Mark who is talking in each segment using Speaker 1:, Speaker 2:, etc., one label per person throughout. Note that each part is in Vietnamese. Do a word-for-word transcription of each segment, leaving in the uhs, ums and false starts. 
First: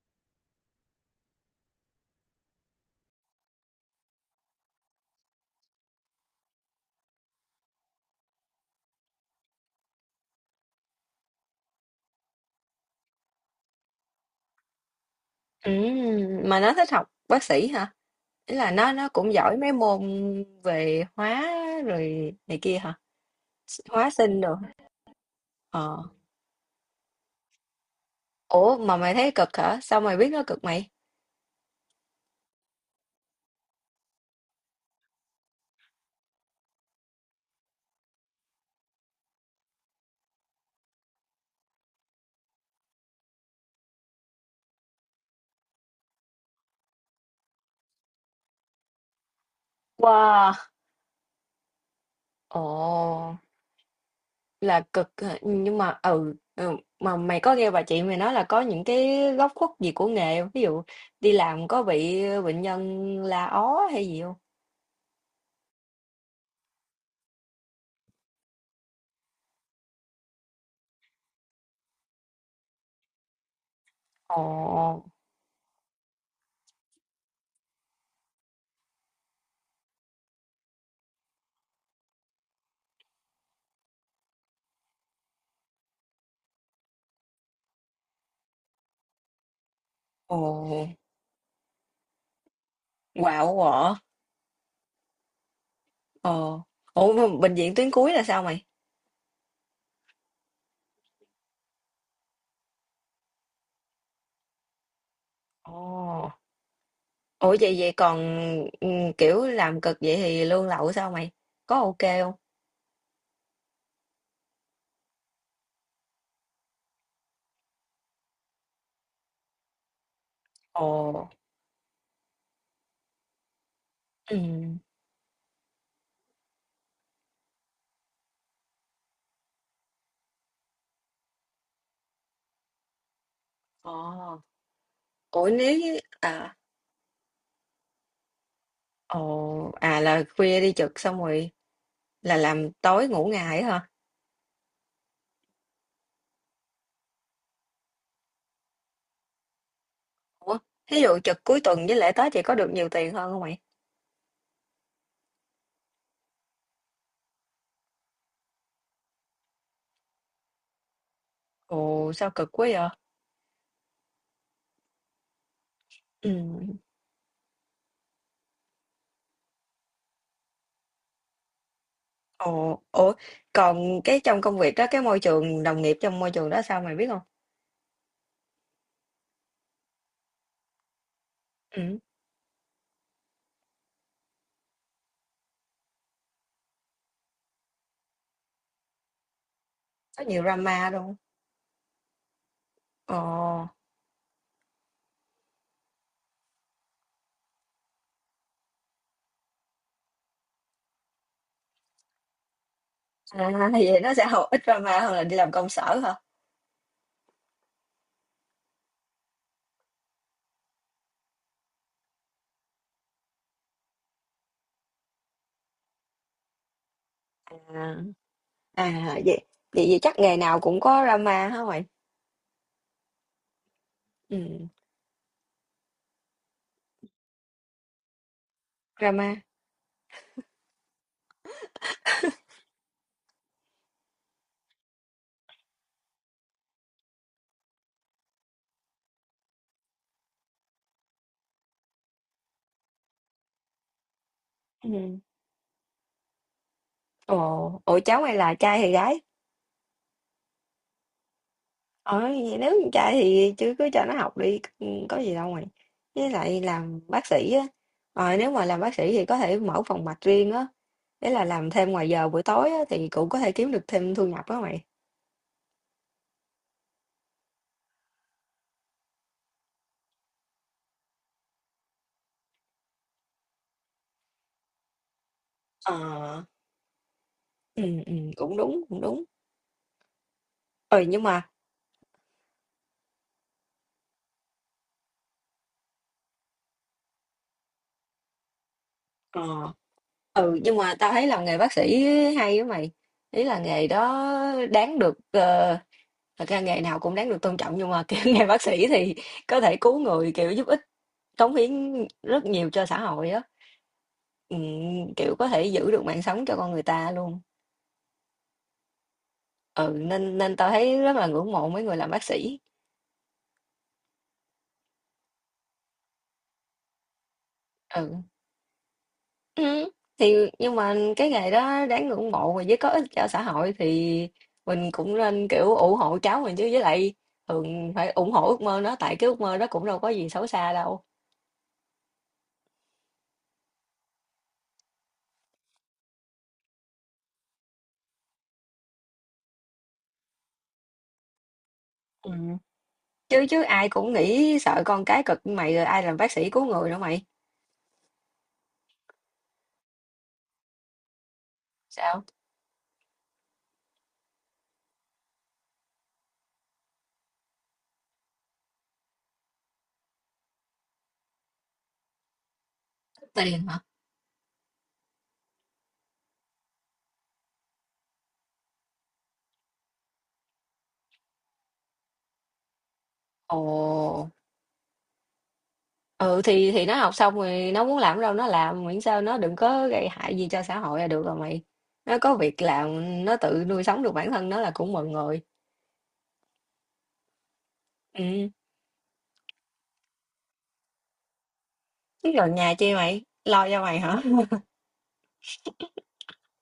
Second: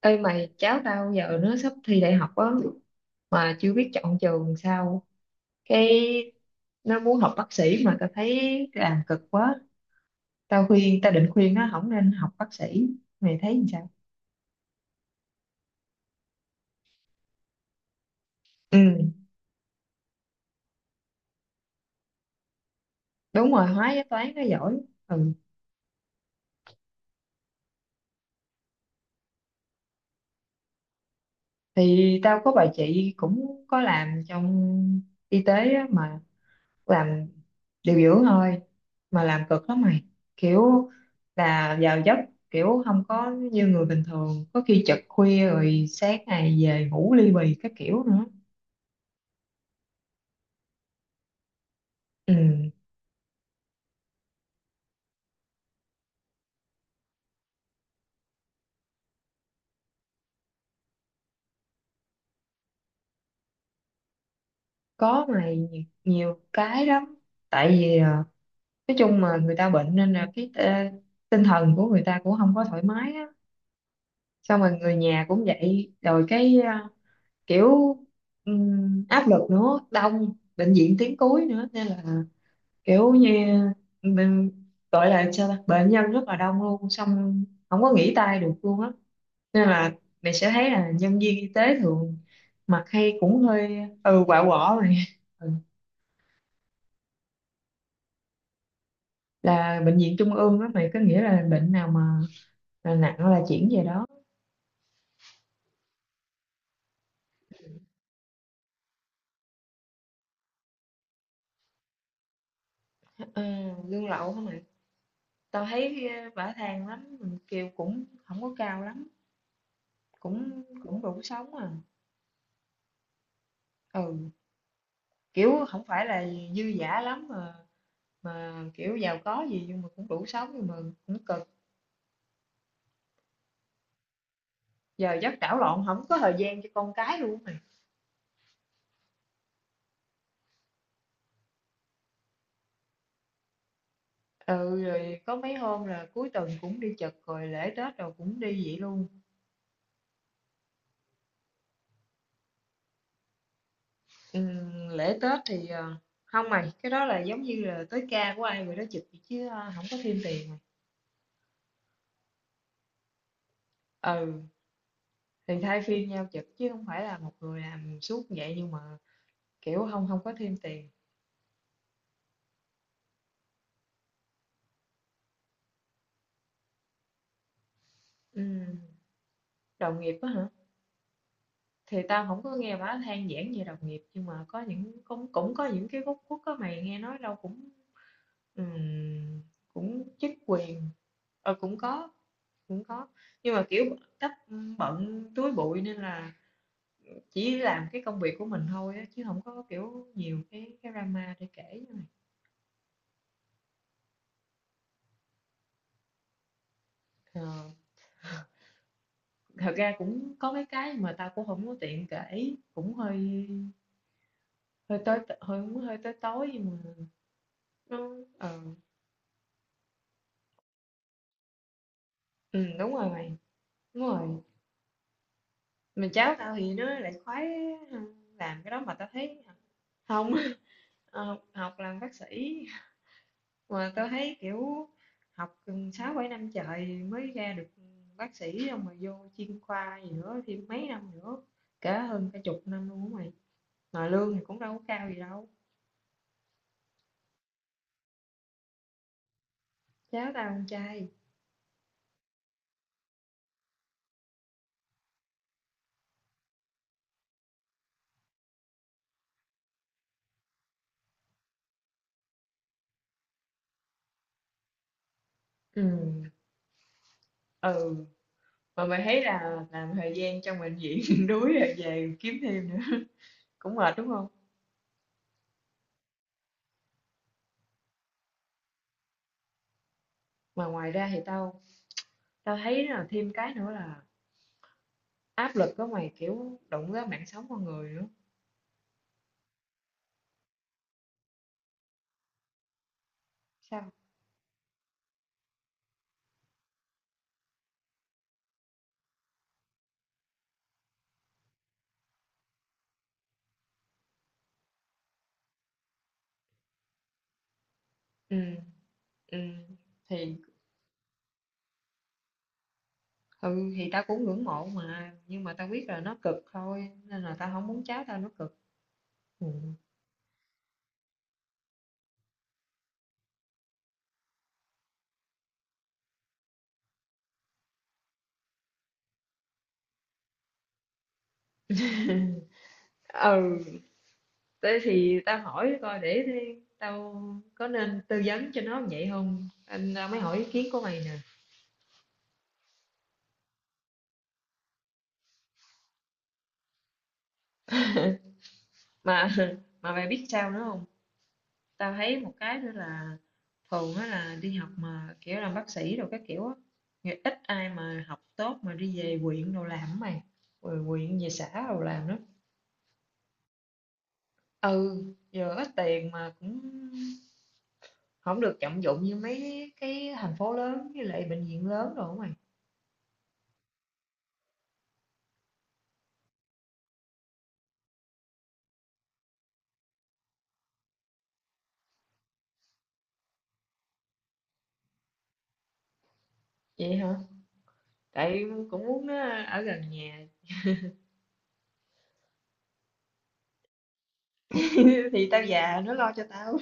Speaker 1: Ê mày, cháu tao giờ nó sắp thi đại học á, mà chưa biết chọn trường sao. cái nó muốn học bác sĩ mà tao thấy làm cực quá. Tao khuyên tao định khuyên nó không nên học bác sĩ. Mày thấy làm sao?
Speaker 2: Ừm, mà nó thích học bác sĩ hả? Ý là
Speaker 1: Ừ,
Speaker 2: nó nó cũng giỏi mấy môn về hóa rồi này kia hả?
Speaker 1: đúng rồi, hóa với
Speaker 2: Hóa
Speaker 1: toán
Speaker 2: sinh
Speaker 1: nó
Speaker 2: rồi.
Speaker 1: giỏi. Ừ,
Speaker 2: Ờ. Ủa mà mày thấy cực hả? Sao mày biết nó cực mày?
Speaker 1: thì tao có bà chị cũng có làm trong y tế á, mà làm điều dưỡng thôi, mà làm cực lắm mày. kiểu là vào giấc kiểu không có như người bình thường, có khi trực khuya rồi sáng ngày về ngủ ly bì các kiểu nữa.
Speaker 2: Wow. Ồ,
Speaker 1: Ừ,
Speaker 2: là cực hả? Nhưng mà ừ, ừ mà mày có nghe bà chị mày nói là có những cái góc khuất gì của nghề không? Ví dụ đi làm có bị bệnh nhân la ó hay gì không?
Speaker 1: có mày, nhi- nhiều cái lắm. Tại vì à, nói chung mà người ta bệnh nên là cái à, tinh thần của người ta cũng không có thoải mái á.
Speaker 2: Ồ,
Speaker 1: Xong rồi người nhà cũng vậy, rồi cái à, kiểu ừm, áp lực nữa, đông, bệnh viện tuyến cuối nữa, nên là kiểu như mình gọi là sao ta? Bệnh nhân rất là đông luôn, xong không có nghỉ tay được luôn á. Nên là mày sẽ thấy
Speaker 2: ồ,
Speaker 1: là nhân viên y tế thường mặt hay cũng
Speaker 2: quạo
Speaker 1: hơi
Speaker 2: quọ.
Speaker 1: ừ quạ quọ rồi. Ừ.
Speaker 2: Ồ. Ủa mà bệnh viện tuyến cuối là sao mày?
Speaker 1: Là bệnh viện trung ương đó mày, có nghĩa là bệnh nào mà là nặng là chuyển về đó.
Speaker 2: Ồ, ủa vậy vậy còn ừ, kiểu làm cực vậy thì lương lậu sao mày? Có ok không?
Speaker 1: Ờ, lương lậu hả mày, tao thấy ờ, bả than lắm, kêu cũng không có cao lắm, cũng cũng đủ
Speaker 2: Ồ,
Speaker 1: sống à. Ừ,
Speaker 2: ừ.
Speaker 1: kiểu không phải là dư dả lắm, mà mà kiểu giàu có gì, nhưng mà cũng đủ sống, nhưng mà cũng cực.
Speaker 2: Ồ,
Speaker 1: Giờ giấc
Speaker 2: ủa
Speaker 1: đảo
Speaker 2: nếu
Speaker 1: lộn,
Speaker 2: như
Speaker 1: không có thời
Speaker 2: à,
Speaker 1: gian cho con cái luôn mày.
Speaker 2: ồ, à là khuya đi trực xong rồi là làm tối ngủ ngày hả?
Speaker 1: Ừ, rồi có mấy hôm là cuối tuần cũng đi chật, rồi lễ Tết rồi cũng đi vậy luôn.
Speaker 2: Ủa, ví dụ trực cuối tuần với lễ Tết vậy có được nhiều tiền hơn không mày?
Speaker 1: Ừ, lễ Tết thì ờ, không mày, cái đó là giống như là tới ca của ai rồi đó chụp vậy, chứ ờ, không có thêm tiền mày.
Speaker 2: Ồ, sao cực quá vậy?
Speaker 1: Ừ, thì thay phiên nhau
Speaker 2: Ừ.
Speaker 1: chụp chứ không phải là một người làm suốt vậy, nhưng mà kiểu không không có thêm tiền.
Speaker 2: Ồ, ủa, còn cái trong công việc đó, cái môi trường đồng nghiệp trong môi trường đó sao mày biết không?
Speaker 1: Ừ. Đồng nghiệp á hả? Thì
Speaker 2: Ừ,
Speaker 1: tao không có nghe bả than vãn về đồng nghiệp, nhưng mà có những cũng cũng có những cái góc khuất á mày, nghe nói đâu cũng ừm, cũng
Speaker 2: có
Speaker 1: chức
Speaker 2: nhiều
Speaker 1: quyền.
Speaker 2: drama đúng không?
Speaker 1: Ờ, cũng có, cũng có,
Speaker 2: Ồ.
Speaker 1: nhưng mà kiểu cách bận túi bụi, nên là chỉ làm cái công việc của mình thôi á, chứ không có kiểu nhiều cái cái drama để kể như này.
Speaker 2: À, thì vậy nó sẽ học ít drama hơn là đi làm công sở hả?
Speaker 1: Ờ, thật ra cũng có mấy cái mà tao cũng không có tiện kể, cũng hơi hơi tới hơi hơi tới tối nhưng mà
Speaker 2: À,
Speaker 1: nó ờ.
Speaker 2: à vậy, vậy vậy chắc nghề nào cũng có drama hả mày?
Speaker 1: Ừ, đúng rồi mày, đúng rồi.
Speaker 2: Ừ,
Speaker 1: Mà cháu tao thì nó lại khoái làm cái đó, mà tao thấy
Speaker 2: drama.
Speaker 1: à, không. Ờ, học, học làm bác sĩ, mà tao thấy kiểu học gần sáu bảy năm trời mới ra được bác sĩ, xong rồi vô chuyên khoa gì nữa thêm mấy năm nữa, cả hơn cả chục năm luôn á mày, mà lương thì cũng đâu có
Speaker 2: Ừ.
Speaker 1: cao gì đâu.
Speaker 2: Ồ, ủa cháu mày là trai hay gái?
Speaker 1: Cháu tao con trai.
Speaker 2: Ờ, vậy nếu con trai thì chứ cứ cho nó học đi, ừ, có gì đâu mày. Với lại làm bác sĩ á, ờ, nếu mà làm bác sĩ thì có thể mở phòng mạch riêng á, đấy là làm thêm ngoài giờ buổi tối á, thì cũng có thể kiếm được thêm thu nhập đó mày.
Speaker 1: Ừ, ừ, mà mày thấy là làm thời gian trong bệnh viện đuối rồi về kiếm thêm nữa cũng mệt đúng không?
Speaker 2: Ờ, ừ, ừ, cũng đúng, cũng đúng.
Speaker 1: Mà ngoài
Speaker 2: Ừ,
Speaker 1: ra thì
Speaker 2: nhưng mà
Speaker 1: tao tao thấy là thêm cái nữa là áp lực đó mày, kiểu đụng tới mạng sống con người nữa.
Speaker 2: ờ ừ nhưng mà tao thấy làm nghề bác sĩ hay á mày, ý là nghề
Speaker 1: Sao?
Speaker 2: đó đáng được ờ, thật ra nghề nào cũng đáng được tôn trọng nhưng mà kiểu nghề bác sĩ thì có thể cứu người kiểu giúp ích cống hiến rất nhiều cho xã hội á. Ừ, kiểu có thể giữ được mạng sống cho con người ta luôn.
Speaker 1: Ừ, ừ.
Speaker 2: Ừ
Speaker 1: Thì
Speaker 2: nên nên tao thấy rất là ngưỡng mộ mấy người làm bác sĩ.
Speaker 1: ừ, thì tao cũng ngưỡng mộ mà, nhưng mà tao biết là nó cực thôi, nên là tao không muốn cháu tao nó
Speaker 2: Ừ.
Speaker 1: cực. Ừ.
Speaker 2: Ừm, thì nhưng mà cái nghề đó đáng ngưỡng mộ và với có ích cho xã hội thì mình cũng nên, kiểu, ủng hộ cháu mình chứ, với lại thường phải ủng hộ ước mơ nó, tại cái ước mơ đó cũng đâu có gì xấu xa đâu.
Speaker 1: Ừ, thế thì tao hỏi coi để thế tao có nên tư vấn cho nó vậy không? Anh tao mới hỏi ý kiến của mày nè.
Speaker 2: Ừm. Chứ chứ ai cũng nghĩ sợ con cái cực như mày rồi ai làm bác sĩ cứu người nữa mày.
Speaker 1: Mà mà mày biết sao nữa không? Tao thấy
Speaker 2: Sao?
Speaker 1: một cái nữa là thường á là đi học mà kiểu làm bác sĩ rồi các kiểu á, thì ít ai mà học tốt mà đi về quyện đồ làm á mày, rồi quyện về xã đồ làm đó.
Speaker 2: Tiền hả?
Speaker 1: Ừ, giờ ít tiền mà cũng không được trọng dụng như mấy cái thành phố lớn với lại bệnh viện lớn đồ á mày.
Speaker 2: Ồ, ừ, thì thì nó học xong rồi nó muốn làm đâu nó làm, miễn sao nó đừng có gây hại gì cho xã hội là được rồi mày. Nó có việc làm, nó tự nuôi sống được bản thân nó là cũng mừng rồi.
Speaker 1: Vậy hả? Tại
Speaker 2: Ừm.
Speaker 1: cũng muốn nó ở gần nhà.
Speaker 2: Cái lò nhà chi mày? Lo cho mày hả?
Speaker 1: Thì tao già nó lo cho tao.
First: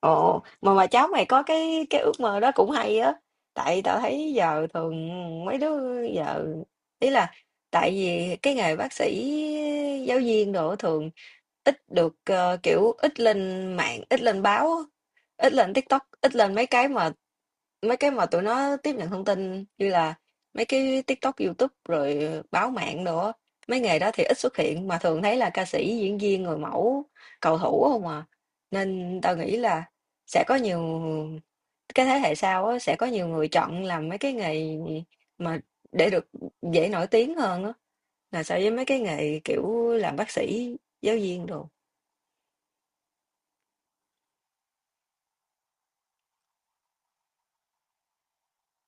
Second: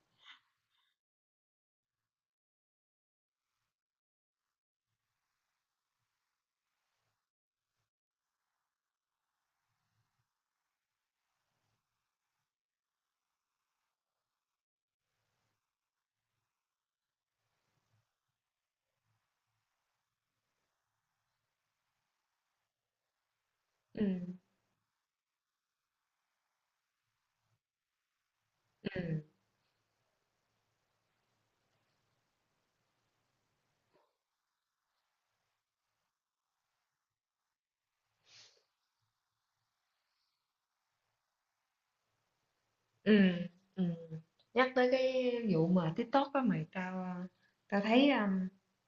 Speaker 2: Ồ, mà mà cháu mày có cái cái ước mơ đó cũng hay á. Tại tao thấy giờ thường mấy đứa giờ ý là tại vì cái nghề bác sĩ giáo viên đồ thường ít được ờ, kiểu ít lên mạng, ít lên báo, á, ít lên TikTok, ít lên mấy cái mà mấy cái mà tụi nó tiếp nhận thông tin như là mấy cái TikTok, YouTube rồi báo mạng đồ á. Mấy nghề
Speaker 1: Ừ,
Speaker 2: đó thì ít xuất hiện mà thường thấy là ca sĩ, diễn viên, người mẫu, cầu thủ không à. Nên
Speaker 1: ừ.
Speaker 2: tao nghĩ là sẽ có nhiều cái thế hệ sau á, sẽ có nhiều người chọn làm mấy cái nghề mà để được dễ nổi tiếng hơn á, là so với mấy cái nghề, kiểu, làm bác sĩ, giáo viên đồ.
Speaker 1: Ừ, ừ. Nhắc tới cái vụ mà TikTok đó mày, tao ờ, tao thấy um,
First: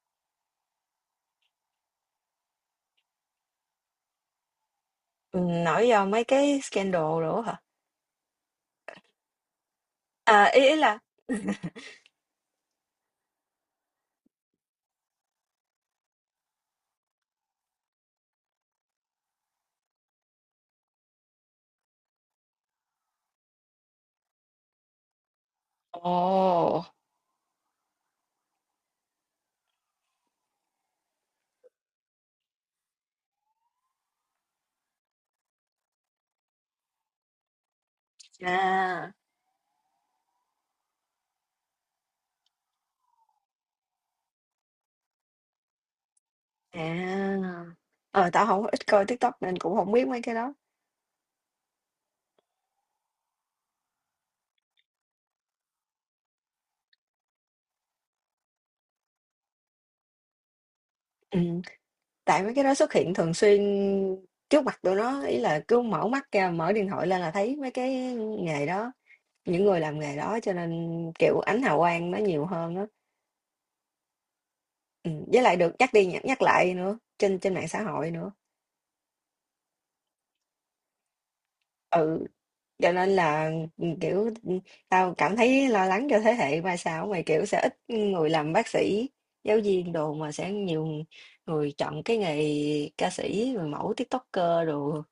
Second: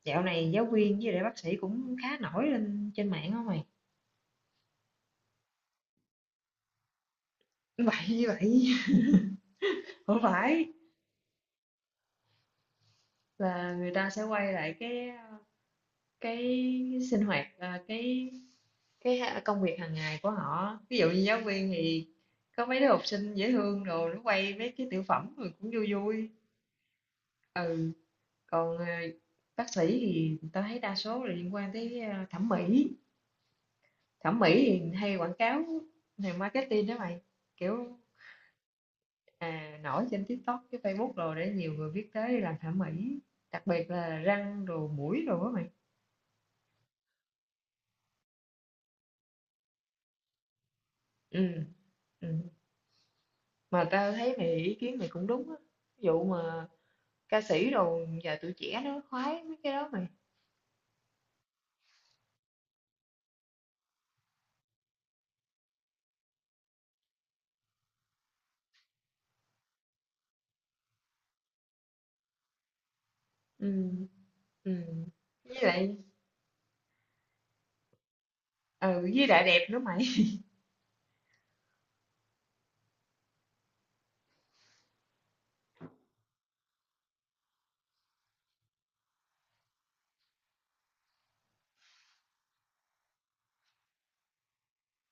Speaker 1: dạo này giáo viên với lại bác sĩ cũng khá nổi lên trên mạng không mày?
Speaker 2: Ừm, nổi do mấy cái scandal đồ hả?
Speaker 1: Vậy như vậy. Không
Speaker 2: À, ý
Speaker 1: phải,
Speaker 2: ý là
Speaker 1: là người ta sẽ quay lại cái ờ, cái sinh hoạt ờ, cái cái ha- công việc hàng ngày của họ, ví dụ như giáo viên thì có mấy đứa học sinh dễ thương rồi nó quay mấy cái tiểu phẩm rồi cũng vui
Speaker 2: ồ,
Speaker 1: vui. Ừ, còn ờ, bác sĩ thì tao thấy đa số là liên quan tới ờ, thẩm mỹ. Thẩm mỹ thì hay quảng cáo, này marketing đó mày, kiểu
Speaker 2: à,
Speaker 1: à, nổi trên TikTok, cái Facebook, rồi để nhiều người biết tới đi làm thẩm mỹ, đặc biệt là răng đồ mũi đồ đó mày.
Speaker 2: à. Ờ, tao không ít coi TikTok nên cũng không biết mấy cái đó.
Speaker 1: Ừ, ừ. Mà tao thấy mày, ý kiến mày cũng đúng á. Ví dụ mà ca sĩ đồ giờ tụi trẻ nó khoái mấy cái đó mày.
Speaker 2: Ừm, tại mấy cái đó xuất hiện thường xuyên trước mặt tụi nó, ý là cứ mở mắt ra, mở điện thoại lên là thấy mấy cái nghề đó. Những người làm nghề đó cho nên, kiểu, ánh hào quang nó nhiều hơn á.
Speaker 1: Ừ, ừ.
Speaker 2: Ừm, với lại
Speaker 1: Với
Speaker 2: được nhắc
Speaker 1: lại
Speaker 2: đi nhắc nhắc lại nữa, trên trên mạng xã hội nữa.
Speaker 1: ừ, với lại đẹp nữa mày.
Speaker 2: Ừ, cho nên là, ừ, kiểu, ừ, tao cảm thấy lo lắng cho thế hệ mai sau mày, kiểu, sẽ ít người làm bác sĩ, giáo viên đồ mà sẽ nhiều người chọn cái nghề ca sĩ, người mẫu, TikToker đồ.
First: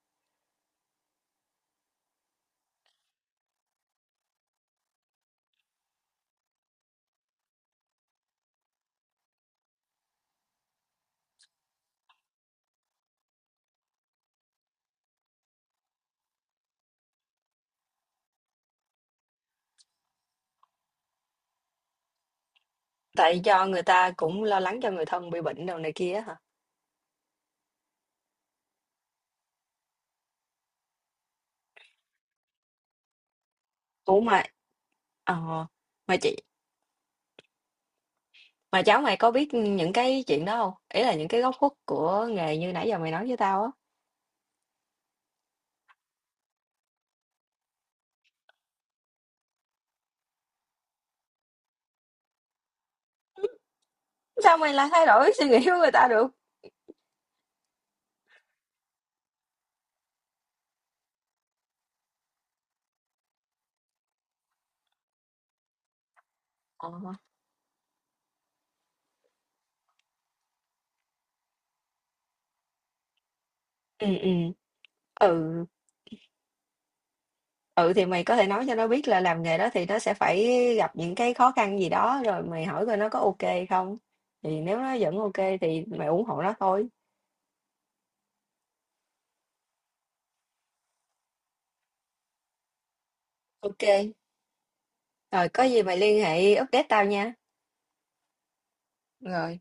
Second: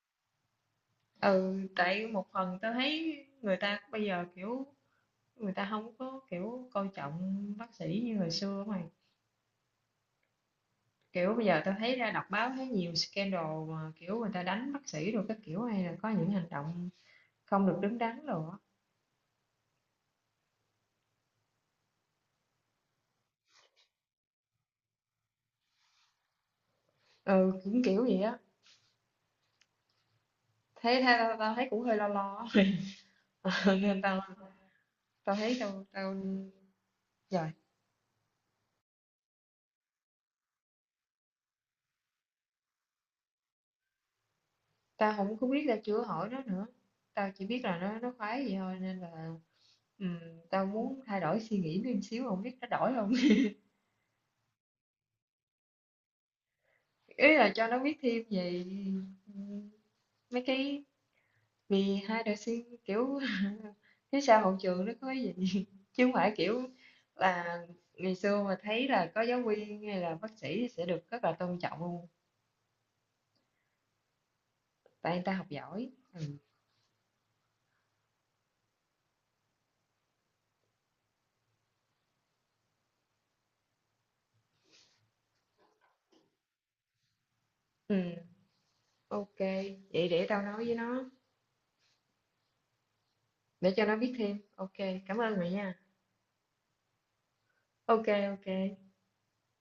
Speaker 1: Ừ, tại một phần tao thấy người ta bây giờ kiểu người ta không có kiểu coi trọng bác sĩ như hồi xưa mày. Kiểu bây giờ tao thấy ra đọc báo thấy nhiều scandal, mà kiểu người ta đánh bác sĩ rồi các kiểu, hay là có những hành động không được đứng đắn rồi á.
Speaker 2: Tại do người ta cũng lo lắng cho người thân bị bệnh đồ này kia á hả?
Speaker 1: Ừ, cũng kiểu vậy á. Thế tha- tao, tao thấy cũng hơi lo lo. Nên tao
Speaker 2: Ủa mà
Speaker 1: tao thấy
Speaker 2: ờ,
Speaker 1: tao tao
Speaker 2: mà chị.
Speaker 1: rồi,
Speaker 2: Mà cháu mày có biết những cái chuyện đó không? Ý là những cái góc khuất của nghề như nãy giờ mày nói với tao á.
Speaker 1: tao không có biết, tao chưa hỏi nó nữa. Tao chỉ biết là nó nó khoái vậy thôi, nên là ừm, tao muốn thay đổi suy nghĩ thêm xíu, không biết nó đổi không.
Speaker 2: Sao mày lại thay đổi suy nghĩ của người ta được?
Speaker 1: Ý là cho nó biết thêm về ừm, mấy cái vì hai đời sinh kiểu phía sau hậu trường nó có cái gì, chứ không phải kiểu
Speaker 2: Ờ.
Speaker 1: là ngày xưa mà thấy là có giáo viên hay là bác sĩ sẽ được rất là tôn trọng luôn,
Speaker 2: Ừ, ừ.
Speaker 1: tại người ta học
Speaker 2: Ừ,
Speaker 1: giỏi. Ừ.
Speaker 2: ừ, thì mày có thể nói cho nó biết là làm nghề đó thì nó sẽ phải gặp những cái khó khăn gì đó, rồi mày hỏi coi nó có OK không. Thì nếu nó vẫn OK thì mày ủng hộ nó thôi.
Speaker 1: Ừ, ok. Vậy để tao nói với nó, để cho nó biết
Speaker 2: OK,
Speaker 1: thêm. Ok, cảm ơn
Speaker 2: rồi
Speaker 1: mày
Speaker 2: có
Speaker 1: nha.
Speaker 2: gì mày liên hệ update tao nha.
Speaker 1: Ok, ok.
Speaker 2: Rồi.